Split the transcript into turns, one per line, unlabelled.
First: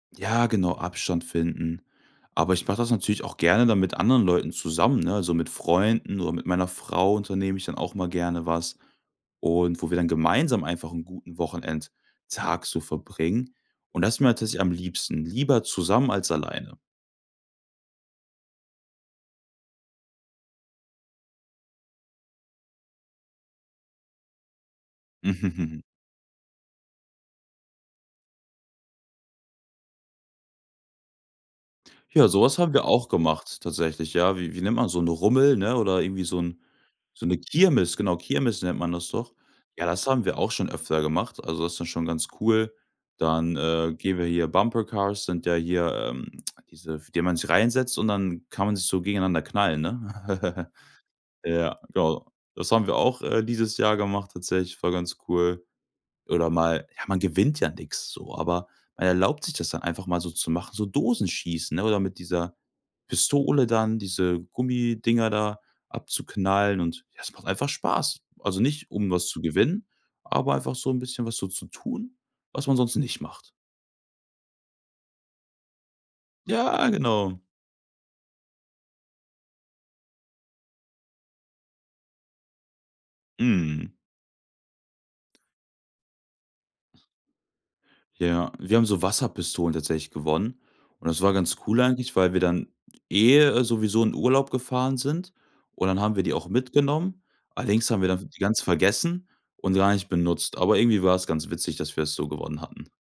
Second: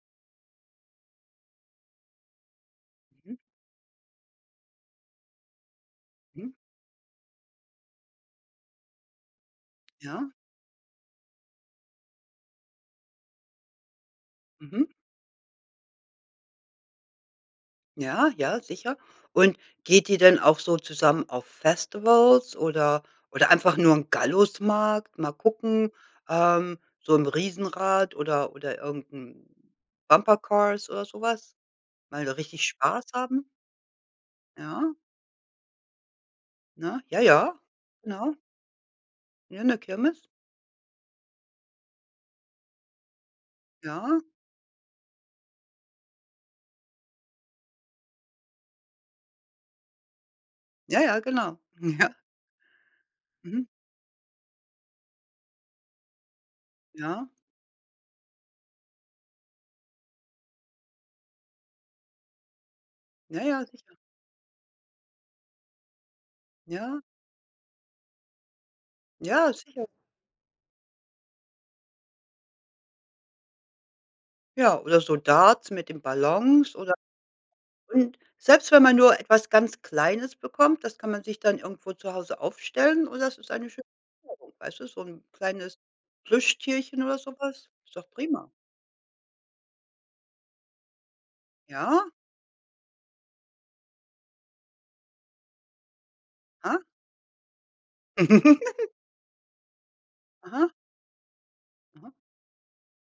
Ja, genau, Abstand finden. Aber ich mache das natürlich
Mhm.
auch gerne dann mit anderen Leuten zusammen, ne? So mit Freunden oder mit
Mhm.
meiner Frau unternehme ich dann auch mal gerne was und wo wir dann
Ja.
gemeinsam einfach 'n guten Wochenendtag so verbringen. Und das ist mir tatsächlich am
Mhm.
liebsten, lieber zusammen als alleine.
Ja. Ja, sicher. Und geht ihr denn auch so zusammen auf Festivals oder oder einfach nur im Gallusmarkt? Mal gucken, ähm, so 'n Riesenrad oder oder irgend 'n Bumper Cars oder so was, mal
Ja,
da
sowas
richtig
haben wir
Spaß
auch
haben?
gemacht tatsächlich. Ja, wie wie nennt man,
Ja.
so 'n Rummel, ne? Oder irgendwie so 'n
Ne?
so 'ne
Jaja,
Kirmes, genau
genau.
Kirmes nennt man das doch.
Ja, 'ne
Ja, das
Kirmes.
haben wir auch schon öfter gemacht. Also, das ist schon ganz cool. Dann, äh, gehen
Ja.
wir hier Bumper Cars, sind ja hier, ähm, diese f in denen man sich reinsetzt und dann kann man sich so gegeneinander knallen, ne?
Jaja, genau.
Ja,
Ja.
genau. Das haben wir auch, äh,
Mhm.
dieses Jahr gemacht tatsächlich, war ganz cool. Oder mal ja, man
Ja.
gewinnt ja nix so, aber man erlaubt sich das dann einfach mal so zu machen, so Dosenschießen, ne? Oder mit dieser Pistole
Jaja, sicher.
dann diese Gummidinger da abzuknallen
Ja.
und ja, es macht einfach Spaß. Also nicht, um was zu
Ja,
gewinnen,
sicher.
aber einfach so 'n bisschen was so zu tun, was man sonst nicht macht.
Ja, oder so Darts mit den Ballons
Ja,
oder
genau.
Und selbst wenn man nur etwas ganz Kleines bekommt, das kann man sich dann irgendwo zu Hause aufstellen und es ist eine schöne
Mhm.
Erinnerung, weißt du, so 'n kleines Plüschtierchen oder so was, ist doch prima.
Ja. Wir haben so Wasserpistolen tatsächlich gewonnen und das war ganz cool
Ja.
eigentlich, weil wir dann, eh, sowieso in Urlaub gefahren sind und dann haben wir die auch
Aha.
mitgenommen. Allerdings haben wir dann ganz vergessen und gar nicht benutzt.
Aha.
Aber irgendwie war es ganz witzig, dass wir
Aha.
das so gewonnen hatten.